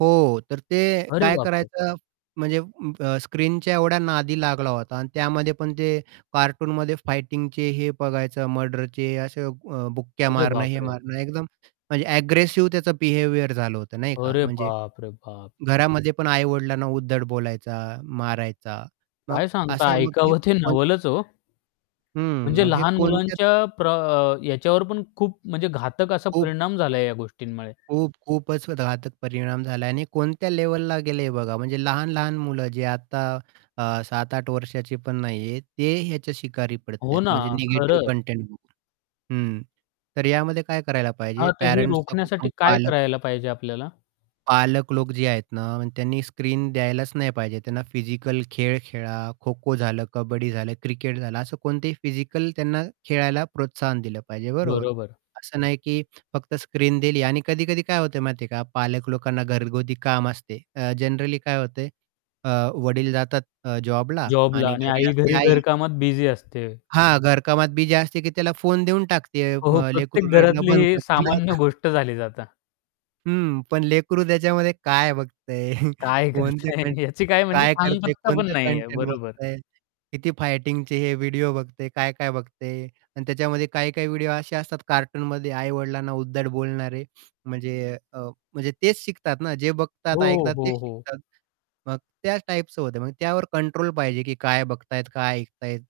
हो. तर ते अरे काय बाप रे! करायचं म्हणजे अं, स्क्रीनच्या एवढ्या नादी लागला होता आणि त्यामध्ये पण ते कार्टूनमध्ये फायटिंगचे हे बघायचं मर्डरचे, असे अ, बुक्क्या अरे मारणं हे बापरे! मारणं. एकदम म्हणजे एग्रेसिव्ह त्याचं बिहेवियर झालं होतं, नाही का? अरे म्हणजे बाप रे बाप! घरामध्ये पण आई-वडिलांना उद्धट बोलायचा, मारायचा मग काय सांगता? असं मग ऐकावं ते [unintelligible] नवलच ओ. हं. म्हणजे मग हे लहान कोणत्या मुलांच्या प्र अ, याच्यावर पण खूप म्हणजे घातक असा खूप परिणाम झाला आहे या गोष्टींमुळे. खूप-खूपच घातक परिणाम झाला आहे आणि कोणत्या लेव्हला गेले हे बघा, म्हणजे लहान-लहान मुलं जे आता अ, 7-8 वर्षाची पण नाही आहेत, ते ह्याच्या शिकारी पडत आहेत, हो ना. म्हणजे निगेटिव्ह खरंच. कंटेंट बघून. हं. तर यामध्ये काय करायला पाहिजे हां, तर हे पॅरेंट्सचा रोखण्यासाठी [unintelligible] काय पालक करायला पाहिजे आपल्याला? पालक लोक जे आहेत ना, त्यांनी स्क्रीन द्यायलाच नाही पाहिजे. त्यांना फिजिकल खेळ खेळा. खोखो झालं, कबड्डी झालं, क्रिकेट झालं. असं कोणतेही फिजिकल त्यांना खेळायला प्रोत्साहन दिलं पाहिजे, बरोबर? बरोबर. असं नाही, की फक्त स्क्रीन दिली आणि कधी-कधी काय होत माहिती आहे का? पालक लोकांना घरगुती काम असते. अ, जनरली काय होते? अ, वडील जातात अ, जॉबला जॉबला आणि आणि घरी आई असते घरी आई. घरकामात बिझी असते. हां, घरकामात बिझी असते, की त्याला फोन देऊन टाकते हो, हो. अ, प्रत्येक लेकरु रडणं घरातली बंद ही करतं नाही सामान्य का? गोष्ट झालीत आता. हं. पण लेकरू त्याच्यामध्ये काय बघतं आहे? काय कोणते करता कंटें आहे? याची काय म्हणजे काय करतं आहे? थांगपत्ता पण कोणते नाही आहे, कंटेंट बरोबर. बघतं आहे, किती फायटिंगचे हे व्हिडिओ बघतं आहे? काय-काय बघतं आहे? आणि त्याच्यामध्ये काही-काही व्हिडिओ असे असतात कार्टूनमध्ये आई-वडिलांना उद्धट बोलणारे. म्हणजे अ, म्हणजे तेच शिकतात ना जे बघतात हो, ऐकतात ते हो, हो. शिकतात. मग त्याच टाइपचं होतं आहे, मग त्यावर कंट्रोल पाहिजे, की काय बघतायत काय ऐकत आहेत.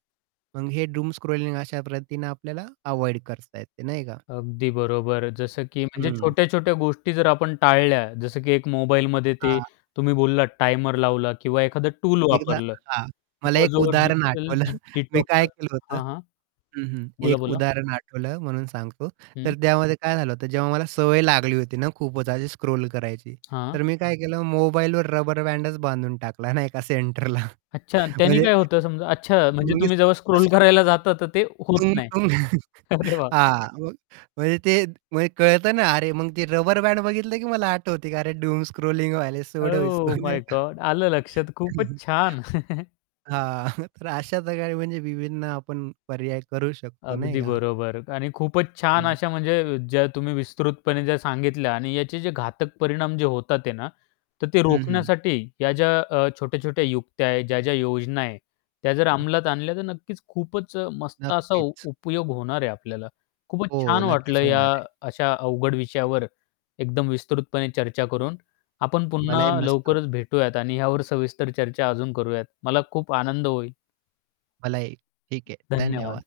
मग हे डूम स्क्रोलिंग अशा पद्धतीने आपल्याला अव्हॉइड करता येते, नाही का? अगदी बरोबर. जसं की म्हणजे हं. छोट्या-छोट्या गोष्टी जर आपण टाळल्या. जसं की एक मोबाईलमध्ये ते हां. तुम्ही बोललात टायमर लावला किंवा एखादं टूल एकदा वापरलं हां, मला किंवा एक जो उदाहरण डिजिटल आठवलं. मी काय डिटॉक्स केलं होतं हां, हां. हं, हं, एक बोला-बोला. उदाहरण आठवलं म्हणून सांगतो. हं. तर त्यामध्ये काय झालं होतं, जेव्हा मला सवय लागली होती ना, खूपच अशी स्क्रोल करायची, हां. तर मी काय केलं मोबाईलवर रबर बँड बांधून टाकला नाही का सेंटरला. अच्छा त्याने म्हणजे काय होतं समजा? अच्छा म्हणजे मग. तुम्ही जेव्हा स्क्रोल [unintelligible] करायला जाता तर ते होत नाही. अरे वाह! हां, मग म्हणजे ते कळत ना अरे, मग ते रबर बँड बघितलं, की मला आठवते, की अरे डूम स्क्रोलिंग व्हायला छोडो इस्को ओह माय नाही का? गॉड आलं लक्षात खूपच छान. हां, तर अशा प्रकारे म्हणजे विभिन्न आपण पर्याय करू शकतो, नाही अगदी का? बरोबर. आणि खूपच छान हं. अशा म्हणजे ज्या तुम्ही विस्तृतपणे ज्या सांगितल्या आणि याचे जे घातक परिणाम होतात आहे ना, तर ते हं, हं रोखण्यासाठी या ज्या अ, छोट्या-छोट्या युक्त्या आहेत, ज्या-ज्या योजना आहे. त्या जर हं. अंमलात आणल्या तर नक्कीच खूपच अ, मस्त असा नक्कीच. उपयोग होणार आहे आपल्याला. खूपच हो, छान नक्कीच वाटलं या होणार आहे. अशा अवघड विषयावर एकदम विस्तृतपणे चर्चा करून. आपण मलाही, पुन्हा मस्त वाटलं. लवकरच भेटूयात आणि यावर सविस्तर चर्चा अजून करूयात. मला खूप आनंद होईल. मलाही, ठीक आहे. धन्यवाद. धन्यवाद.